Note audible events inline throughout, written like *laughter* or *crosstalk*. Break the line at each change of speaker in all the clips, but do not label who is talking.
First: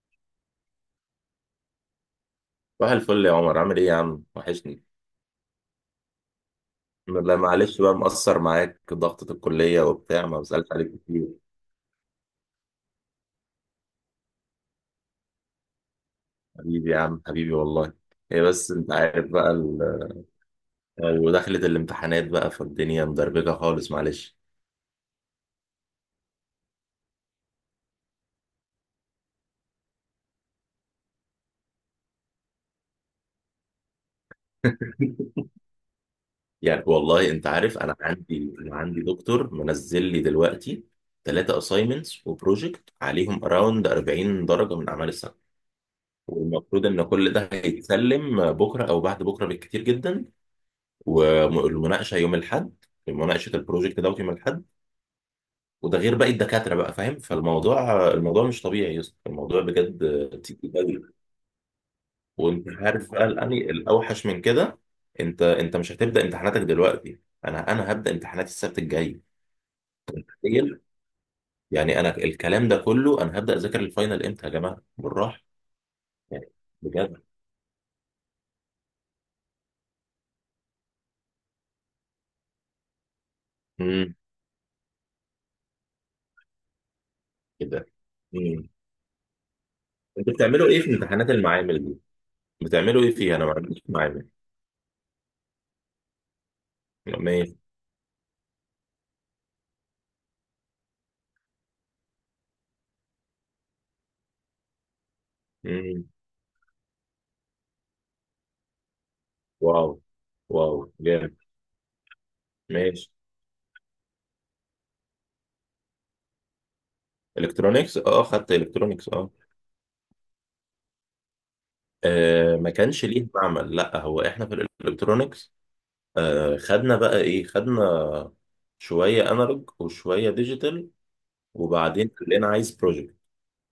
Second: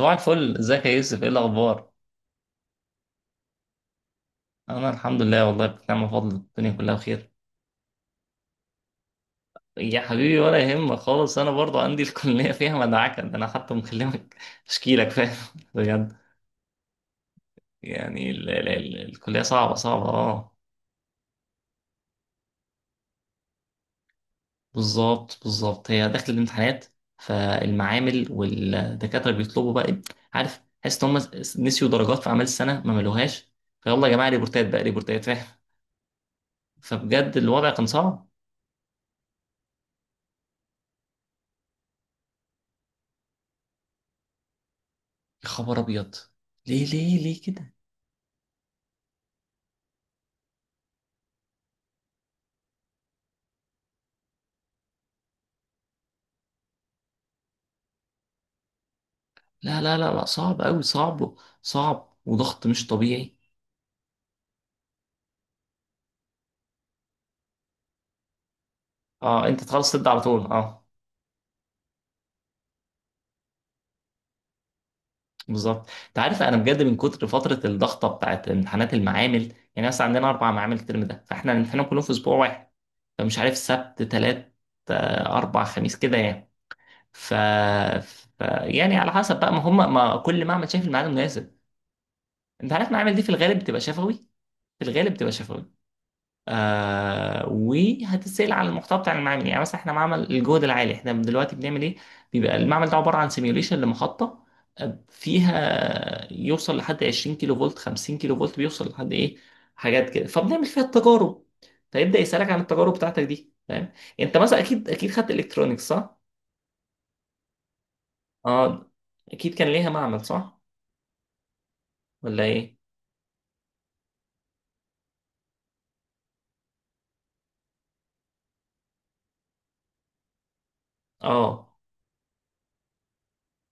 صباح الفل، ازيك يا يوسف؟ ايه الاخبار؟
صباح الفل يا عمر، عامل ايه يا عم، وحشني.
انا الحمد لله، والله بنعم بفضل الدنيا كلها بخير.
لا معلش بقى، مقصر معاك، ضغطة الكلية
يا
وبتاع،
حبيبي
ما
ولا
بسألش عليك
يهمك
كتير.
خالص، انا برضو عندي *laughs* الكليه فيها مدعكه، ده انا حتى مكلمك اشكيلك، فاهم؟ *laughs* بجد.
حبيبي يا عم، حبيبي والله.
يعني
هي
ال ال
بس انت
ال
عارف
الكليه
بقى
صعبه
ال...
صعبه، اه.
ودخلت الامتحانات بقى، فالدنيا مدربكة خالص، معلش.
بالظبط بالظبط، هي داخل الامتحانات، فالمعامل والدكاتره بيطلبوا بقى إيه؟ عارف، حاسس ان هم نسيوا درجات في اعمال السنه ما ملوهاش، فيلا يا جماعه ريبورتات بقى، ريبورتات،
*laughs*
فاهم؟
يعني والله
فبجد
انت
الوضع
عارف،
كان
انا
صعب.
عندي انا عندي دكتور منزل لي دلوقتي ثلاثة اساينمنتس وبروجكت عليهم اراوند 40 درجة من اعمال السنة.
يا خبر ابيض.
والمفروض
ليه
ان
ليه
كل
ليه
ده
كده؟
هيتسلم بكرة او بعد بكرة بالكتير جدا. والمناقشه يوم الاحد، مناقشه البروجكت دوت يوم الاحد. وده غير باقي الدكاتره بقى، فاهم؟ فالموضوع الموضوع مش طبيعي يا اسطى، الموضوع
لا لا
بجد
لا لا، صعب
تقيل
قوي،
قوي.
صعب. صعب وضغط
وانت
مش
عارف بقى
طبيعي.
الاوحش من كده. انت مش هتبدا امتحاناتك دلوقتي، انا هبدا امتحاناتي السبت الجاي.
اه انت تخلص تبدا على طول،
تخيل؟
اه.
يعني انا الكلام ده كله، انا هبدا اذاكر الفاينل امتى يا جماعه بالراحه؟
بالظبط، انت عارف
يعني
انا بجد من
بجد.
كتر فتره الضغطه بتاعت امتحانات المعامل، يعني مثلا عندنا اربع معامل الترم ده، فاحنا الامتحانات كلهم في اسبوع واحد. فمش عارف، سبت
امم
تلات، اربع خميس كده يعني. ف...
كده.
ف
امم
يعني على حسب بقى ما هم ما
انتوا
كل
بتعملوا
معمل
ايه
شايف
في
الميعاد
امتحانات
المناسب.
المعامل دي؟
انت عارف
بتعملوا
المعامل
ايه
دي في
فيها؟ انا ما
الغالب بتبقى
عنديش
شفوي،
معامل.
في الغالب بتبقى شفوي. آه
ماشي.
وهتتسأل على المحتوى بتاع المعمل، يعني مثلا احنا معمل الجهد العالي، احنا دلوقتي بنعمل ايه؟ بيبقى المعمل ده عبارة عن سيميوليشن لمحطة، فيها يوصل لحد 20 كيلو فولت، 50 كيلو فولت بيوصل لحد ايه،
واو.
حاجات كده، فبنعمل
واو
فيها
جامد.
التجارب. فيبدأ يسألك عن التجارب
ماشي.
بتاعتك دي، فاهم؟ انت مثلا اكيد اكيد خدت الكترونيكس، صح؟
الكترونيكس اه، خدت
اه.
الكترونيكس اه.
اكيد كان ليها معمل، صح؟ ولا
آه، ما
ايه؟
كانش ليه معمل، لا هو احنا في الالكترونيكس آه خدنا بقى ايه، خدنا شويه انالوج وشويه ديجيتال،
اه.
وبعدين قال لنا عايز بروجكت.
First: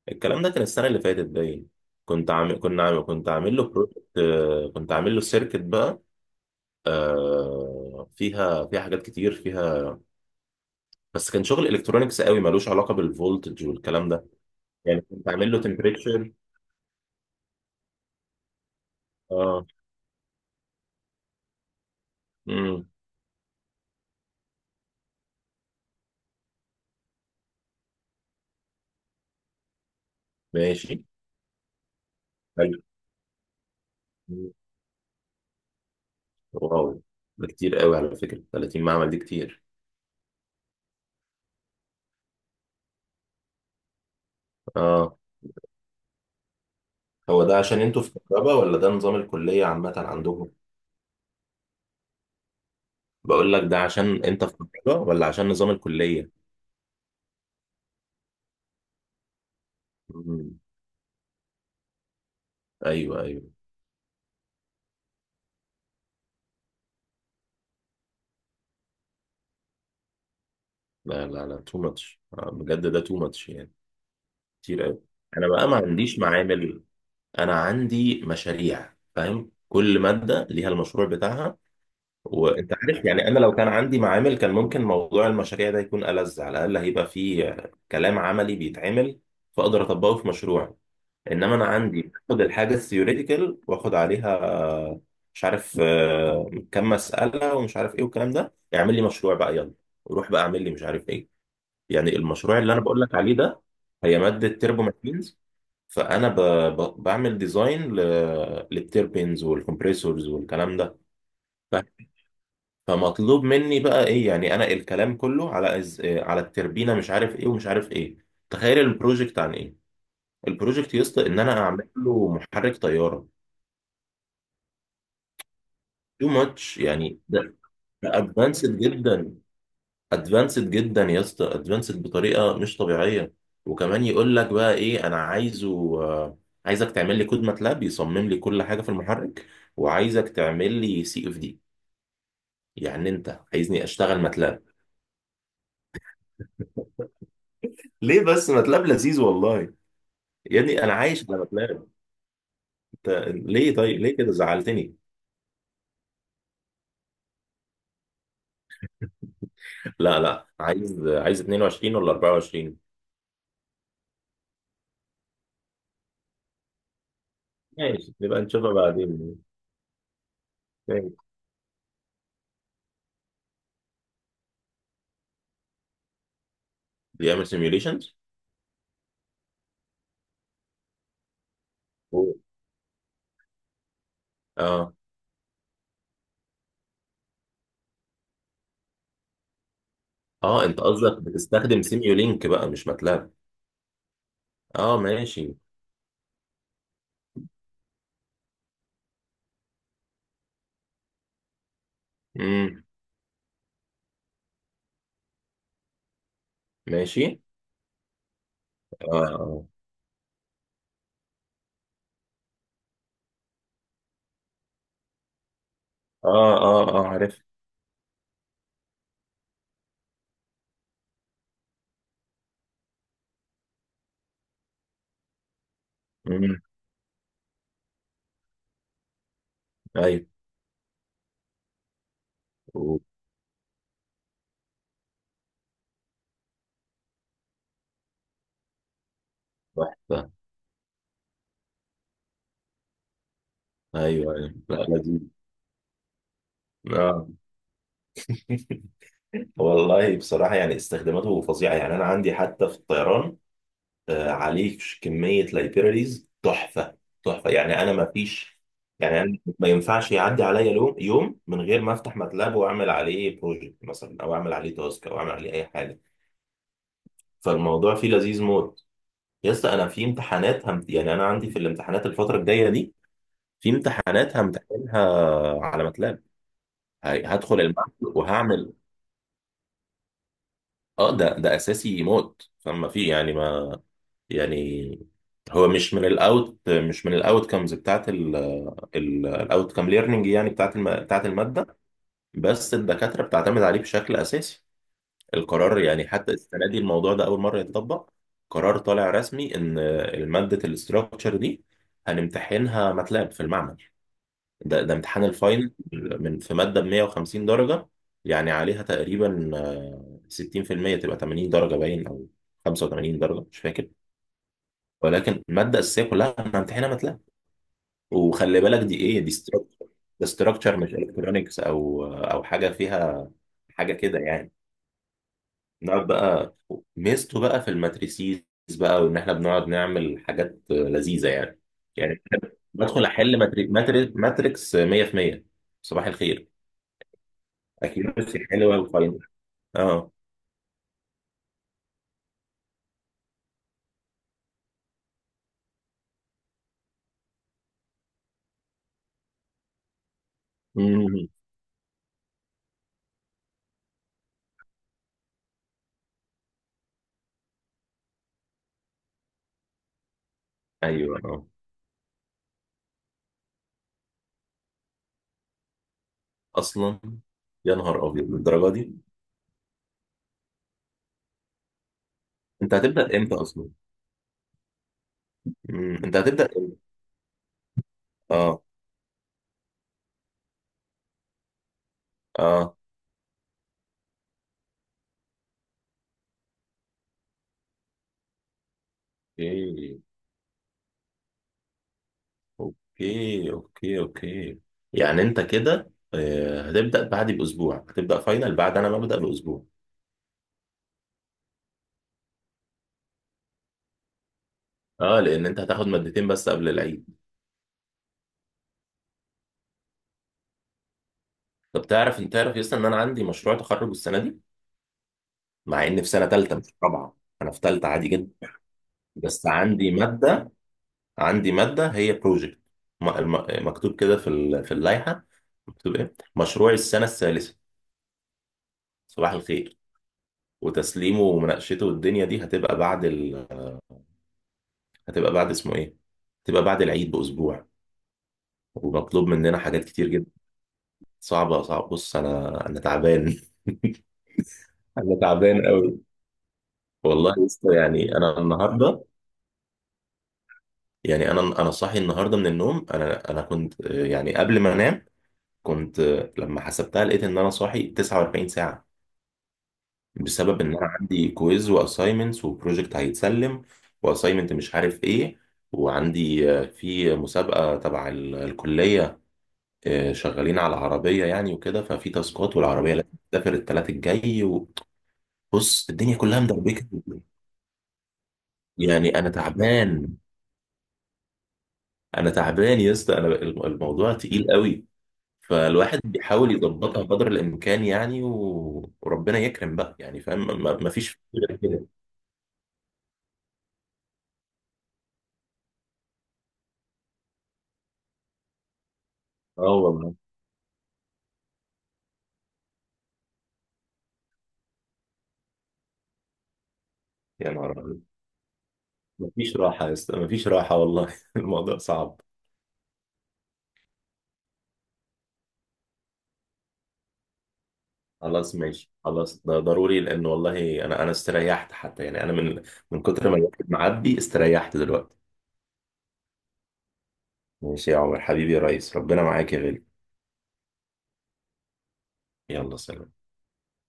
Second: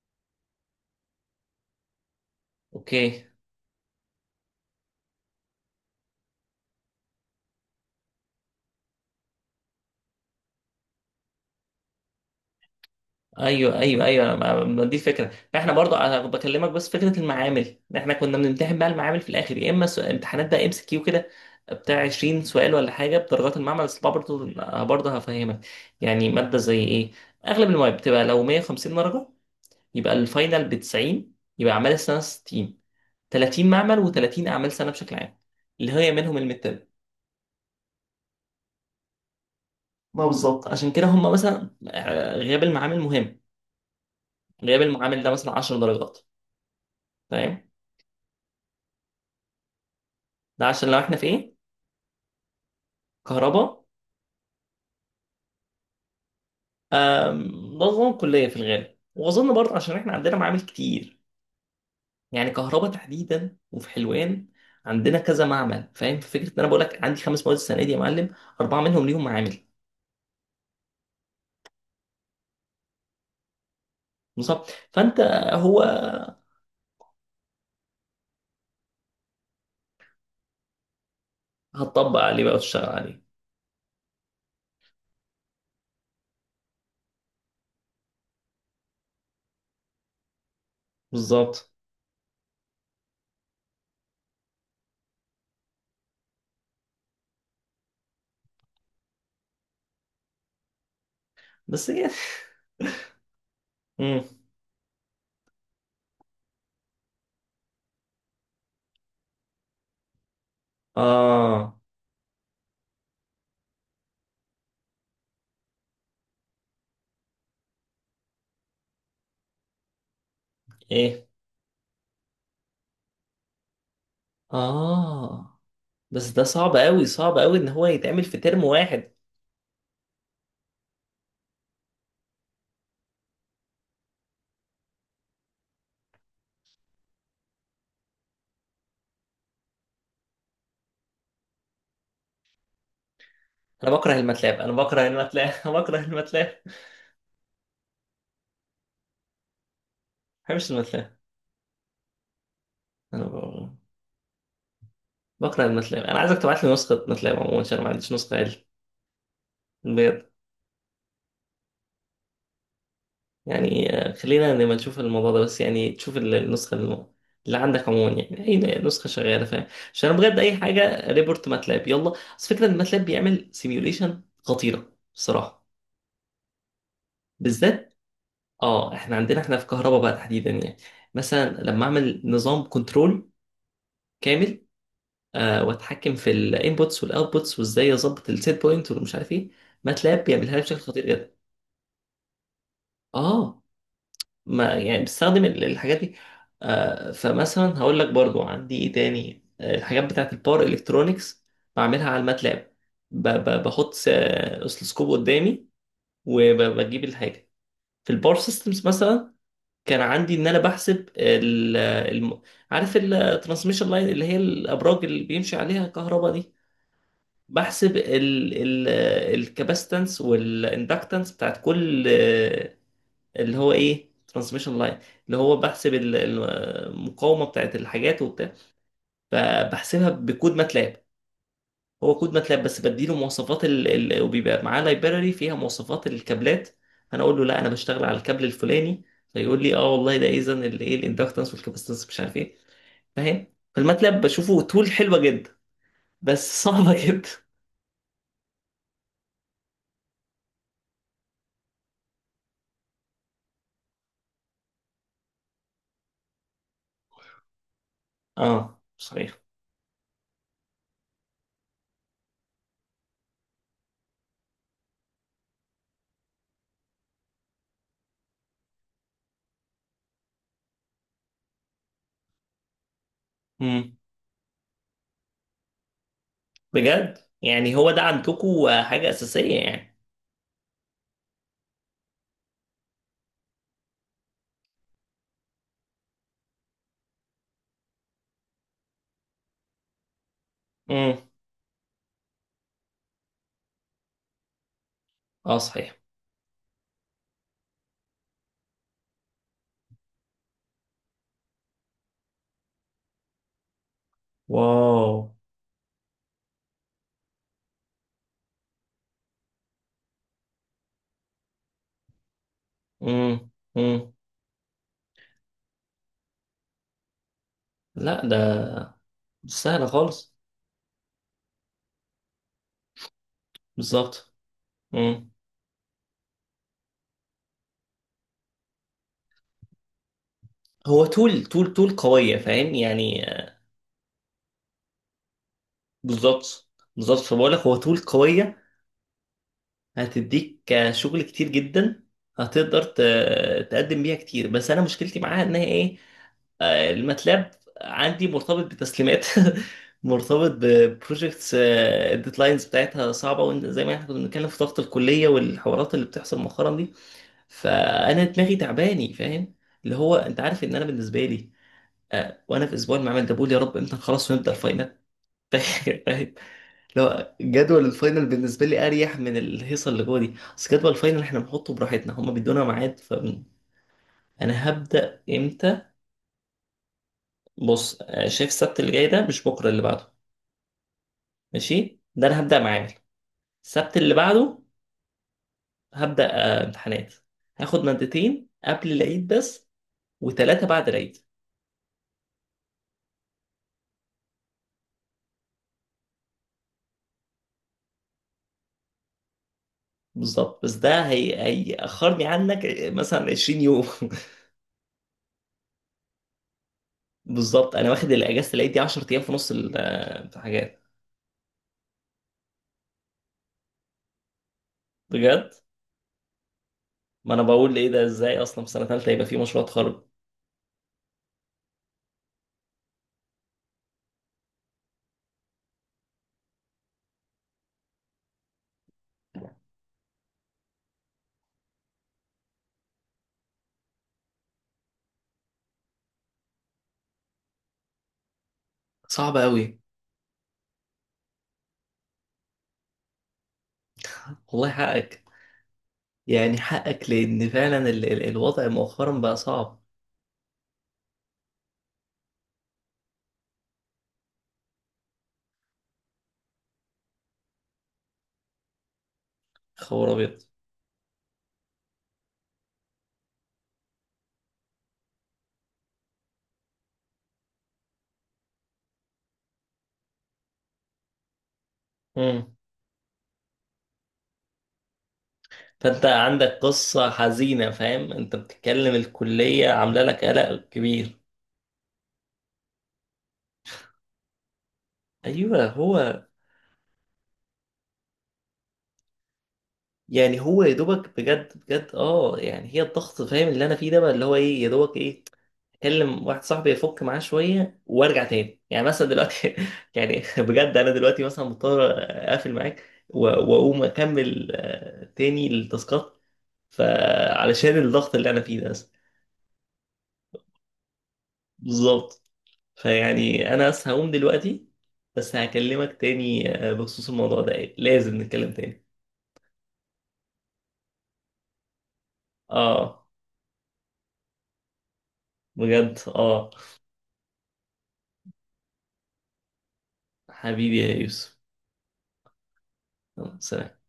الكلام ده كان السنه اللي فاتت باين، كنت عامل كنا عامل
اوكي.
كنت عامل له بروجكت. آه كنت عامل له سيركت بقى. آه، فيها حاجات كتير فيها. بس كان شغل الكترونيكس قوي، ملوش علاقه بالفولتج
ايوه ايوه
والكلام ده.
ايوه، ما دي
يعني كنت
الفكره،
عامل له
فاحنا برضو انا
تمبريتشر.
بكلمك بس فكره المعامل إن احنا كنا بنمتحن بقى المعامل في الاخر، يا اما امتحانات بقى ام سي كيو كده بتاع 20 سؤال
اه
ولا حاجه بدرجات المعمل بس برضو. برضه هفهمك. يعني ماده زي ايه؟ اغلب المواد بتبقى لو 150 درجه، يبقى الفاينل ب
ماشي.
90، يبقى اعمال السنه
حلو.
60. 30 معمل و30 اعمال سنه بشكل عام، اللي هي منهم الميد.
واو. ده كتير قوي على فكرة، 30 معمل دي كتير.
ما بالظبط، عشان كده هم مثلا غياب المعامل مهم، غياب
اه،
المعامل ده مثلا 10 درجات،
هو ده
فاهم؟
عشان انتوا في كهرباء ولا ده نظام الكلية عامة عندهم؟
ده عشان لو احنا في ايه،
بقول لك، ده
كهرباء.
عشان انت في كهرباء ولا عشان نظام الكلية؟
أم، ده نظام كلية في الغالب، وأظن برضه عشان إحنا عندنا
مم.
معامل كتير، يعني كهرباء
ايوه ايوه.
تحديدا وفي حلوان عندنا كذا معمل، فاهم؟ في فكرة إن أنا بقول لك عندي خمس مواد السنة دي يا معلم، أربعة منهم ليهم معامل.
لا لا لا، تو ماتش بجد، ده تو ماتش يعني،
بالظبط،
كتير قوي.
فأنت،
انا بقى ما
هو
عنديش معامل، انا عندي مشاريع، فاهم؟ كل مادة ليها المشروع بتاعها.
هتطبق عليه بقى
وانت
وتشتغل
عارف
عليه.
يعني، انا لو كان عندي معامل كان ممكن موضوع المشاريع ده يكون ألذ، على الاقل هيبقى فيه كلام عملي بيتعمل، فاقدر اطبقه في مشروعي. انما انا
بالظبط.
عندي باخد الحاجه الثيوريتيكال واخد عليها مش عارف كم مساله ومش عارف ايه والكلام ده. اعمل لي مشروع بقى يلا، وروح بقى اعمل لي مش عارف ايه.
بس هي
يعني المشروع اللي
*laughs*
انا بقول لك عليه ده، هي
مم.
ماده تيربو ماشينز. فانا ب... بعمل ديزاين للتيربينز والكمبريسورز والكلام ده.
آه.
فمطلوب مني بقى ايه، يعني انا الكلام كله على إز... آه، على التربينه، مش عارف ايه ومش عارف ايه. تخيل البروجكت عن ايه؟ البروجكت
إيه.
يسطا ان انا اعمل له محرك طياره.
آه.
تو
بس ده صعب
ماتش
أوي
يعني
صعب
ده،
أوي إن هو يتعمل في ترم
ادفانسد
واحد.
جدا، ادفانسد جدا يا اسطى، ادفانسد بطريقه مش طبيعيه. وكمان يقول لك بقى ايه، انا عايزه عايزك تعمل لي كود ماتلاب يصمم لي كل حاجه في المحرك، وعايزك تعمل لي سي اف دي. يعني انت عايزني
أنا بكره
اشتغل
الماتلاب،
ماتلاب؟
أنا بكره الماتلاب *laughs* أنا بكره الماتلاب، ما
ليه بس، ماتلاب لذيذ والله. يا
بحبش
ابني انا
الماتلاب،
عايش على بلان. انت
أنا
ليه طيب، ليه كده زعلتني؟
بكره الماتلاب. انا عايزك تبعت لي نسخه ماتلاب عموما عشان ما عنديش نسخه عدل،
لا
بجد.
لا، عايز 22 ولا 24؟
يعني خلينا نبقى نشوف الموضوع ده، بس يعني تشوف النسخه اللي عندك عموما،
ماشي، نبقى
يعني اي
نشوفها
نسخه
بعدين.
شغاله، فاهم؟ عشان انا بجد اي حاجه
ماشي.
ريبورت ماتلاب يلا، بس فكره ان ماتلاب بيعمل سيميوليشن خطيره بصراحه.
بيعمل
بالذات،
سيميوليشنز.
اه، احنا عندنا، احنا في كهرباء بقى تحديدا يعني، مثلا لما اعمل نظام كنترول كامل،
اه.
آه واتحكم في الانبوتس والاوتبوتس، وازاي اظبط السيت بوينت والمش عارف ايه، ماتلاب بيعملها لي
اه،
بشكل
انت
خطير
قصدك
جدا.
بتستخدم سيميولينك بقى مش ماتلاب؟
اه ما
اه
يعني بستخدم
ماشي.
الحاجات دي. فمثلا هقول لك برضو عندي ايه تاني، الحاجات بتاعت الباور الكترونكس بعملها على الماتلاب.
امم.
بحط اسلسكوب قدامي، وبجيب
ماشي.
الحاجه. في الباور سيستمز مثلا،
اه
كان عندي ان انا بحسب عارف الترانسميشن لاين اللي هي الابراج اللي بيمشي عليها الكهرباء
اه
دي،
اه اه، عارف.
بحسب ال الكاباستنس والاندكتنس بتاعت كل، اللي هو ايه، ترانسميشن لاين، اللي هو بحسب
امم.
المقاومه بتاعت الحاجات وبتاع، فبحسبها
ايوه.
بكود ماتلاب. هو كود ماتلاب بس بديله مواصفات وبيبقى معاه لايبراري فيها مواصفات الكابلات، انا اقول له لا انا بشتغل على الكابل الفلاني، فيقول لي اه والله ده
تحفه.
اذا الايه الاندكتنس والكاباستنس مش عارف ايه، فاهم؟ فالماتلاب
ايوه ايوه،
بشوفه
لا
تول حلوه
لذيذ.
جدا، بس صعبه *laughs*
اه.
جدا.
*laughs* والله بصراحة، يعني استخداماته فظيعة، يعني أنا عندي حتى في الطيران عليك كمية لايبراريز تحفة. تحفة، يعني أنا ما فيش،
اه
يعني أنا
صحيح.
ما ينفعش يعدي عليا يوم من غير ما أفتح ماتلاب وأعمل عليه بروجكت مثلا أو أعمل عليه تاسك أو أعمل عليه أي حاجة. فالموضوع فيه لذيذ موت. يا اسطى أنا في امتحانات يعني أنا عندي في الامتحانات الفترة الجاية دي في
امم
امتحانات همتحنها على ماتلاب.
بجد
هدخل
يعني هو
المعمل
ده عندكم
وهعمل.
حاجه اساسيه يعني.
أه، ده أساسي موت، فما في يعني ما. يعني هو مش من الاوت كمز بتاعت الاوت كام ليرنينج، يعني
امم.
بتاعت الماده. بس الدكاتره بتعتمد عليه بشكل اساسي
اه
القرار،
صحيح.
يعني حتى السنه دي الموضوع ده اول مره يتطبق. قرار طالع رسمي ان ماده الاستراكشر دي هنمتحنها ماتلاب في المعمل. ده
واو.
امتحان الفاينل من في ماده ب 150 درجه، يعني عليها تقريبا 60% تبقى 80 درجه باين، او 85 درجه
امم.
مش فاكر.
امم.
ولكن الماده الاساسيه كلها هنمتحنها ماتلاب.
لا
وخلي
ده
بالك دي ايه، دي
مش سهلة
ستراكشر. ده
خالص.
ستراكشر مش الكترونكس او حاجه فيها، حاجه كده
بالظبط.
يعني.
امم.
نقعد بقى، ميزته بقى في الماتريسيز بقى، وان احنا بنقعد نعمل حاجات
هو
لذيذه
طول
يعني.
طول طول
يعني
قوية، فاهم
بدخل
يعني.
احل ماتريكس 100%. صباح الخير.
بالظبط بالظبط، فبقول لك هو طول
اكيورسي
قوية،
حلوه وفاينل. اه.
هتديك شغل كتير جدا، هتقدر تقدم بيها كتير، بس انا مشكلتي معاها ان هي ايه، الماتلاب عندي مرتبط بتسليمات، *laughs* مرتبط
مم.
ببروجكتس الديدلاينز بتاعتها صعبة، وزي ما احنا كنا بنتكلم في ضغط الكلية والحوارات اللي بتحصل مؤخرا دي، فانا دماغي تعباني، فاهم؟ اللي هو انت عارف ان انا
ايوه.
بالنسبه
اه.
لي، وانا في اسبوع المعمل ده بقول يا رب امتى خلاص ونبدا الفاينل، *laughs* فاهم؟
اصلا،
لو
يا
جدول
نهار ابيض
الفاينل بالنسبه
للدرجه
لي
دي.
اريح من الهيصه اللي جوه دي، اصل جدول الفاينل احنا بنحطه براحتنا، هما بيدونا
انت
ميعاد
هتبدا امتى
فانا.
اصلا؟
هبدا امتى؟
مم. انت هتبدا امتى؟
بص، شايف
اه.
السبت اللي جاي ده مش بكره اللي بعده؟ ماشي ده انا هبدا
اه.
معامل، السبت اللي بعده هبدا امتحانات. هاخد مادتين قبل العيد بس،
اوكي
وثلاثه بعد العيد.
اوكي اوكي. اوكي، يعني انت كده هتبدأ بعدي باسبوع، هتبدأ فاينل بعد انا ما ابدأ باسبوع.
بالظبط، بس ده هي هيأخرني عنك مثلا 20 يوم.
اه، لان انت هتاخد مادتين بس قبل العيد.
*laughs* بالظبط انا واخد الاجازه العيد دي 10 ايام في نص الحاجات،
طب تعرف، انت تعرف يس ان انا عندي مشروع تخرج السنة دي؟
بجد.
مع اني في سنة تالتة مش في رابعة.
ما انا
انا في
بقول ايه
تالتة
ده،
عادي جدا،
ازاي اصلا في سنه ثالثه يبقى في
بس
مشروع
عندي
تخرج؟
مادة، عندي مادة هي بروجكت، مكتوب كده في في اللائحة. مكتوب ايه؟ مشروع السنة الثالثة. صباح الخير. وتسليمه ومناقشته والدنيا دي هتبقى بعد، هتبقى بعد اسمه ايه، هتبقى بعد العيد باسبوع. ومطلوب
صعب
مننا
قوي.
حاجات كتير جدا. صعبه صعبه، بص انا تعبان. *laughs*
والله
انا
حقك.
تعبان قوي.
يعني حقك
والله يا
لان
اسطى،
فعلا ال
يعني
ال
انا
الوضع
النهارده،
مؤخرا بقى صعب.
يعني انا صاحي النهارده من النوم. انا كنت يعني قبل ما انام كنت لما حسبتها لقيت ان انا صاحي 49 ساعه،
خبر ابيض.
بسبب ان انا عندي كويز واساينمنتس وبروجكت هيتسلم، واساينمنت مش عارف ايه. وعندي في مسابقه تبع الكليه، شغالين على العربية يعني. وكده ففي
امم.
تاسكات، والعربية لازم تسافر التلات الجاي. وبص
فانت
الدنيا كلها
عندك
مدربكة.
قصه حزينه، فاهم؟ انت بتتكلم
يعني أنا
الكليه عامله
تعبان،
لك قلق كبير.
أنا تعبان يا اسطى. أنا الموضوع تقيل قوي.
ايوه
فالواحد
هو.
بيحاول يظبطها قدر الإمكان يعني، وربنا يكرم بقى يعني،
يعني هو
فاهم؟
يا
ما
دوبك
فيش
بجد
غير كده.
بجد اه، يعني هي الضغط، فاهم اللي انا فيه ده؟ بقى اللي هو ايه يا دوبك ايه، اكلم واحد صاحبي يفك معاه شويه وارجع تاني، يعني مثلا دلوقتي،
اه
*laughs*
والله.
يعني بجد انا دلوقتي مثلا مضطر اقفل معاك واقوم اكمل تاني التاسكات،
يا نهار
فعلشان
أبيض.
الضغط اللي انا فيه ده بس.
مفيش راحة يا اسطى، مفيش راحة والله. *laughs* الموضوع صعب.
بالظبط. فيعني انا بس هقوم دلوقتي، بس هكلمك تاني بخصوص الموضوع ده، لازم نتكلم
خلاص
تاني.
ماشي، خلاص ده ضروري، لان والله انا استريحت حتى، يعني انا من
اه.
من كتر ما الواحد معبي استريحت دلوقتي.
بجد اه.
ماشي يا عمر، حبيبي يا ريس، ربنا معاك يا غالي.
حبيبي يا يوسف.
يلا سلام.
يلا، سلام.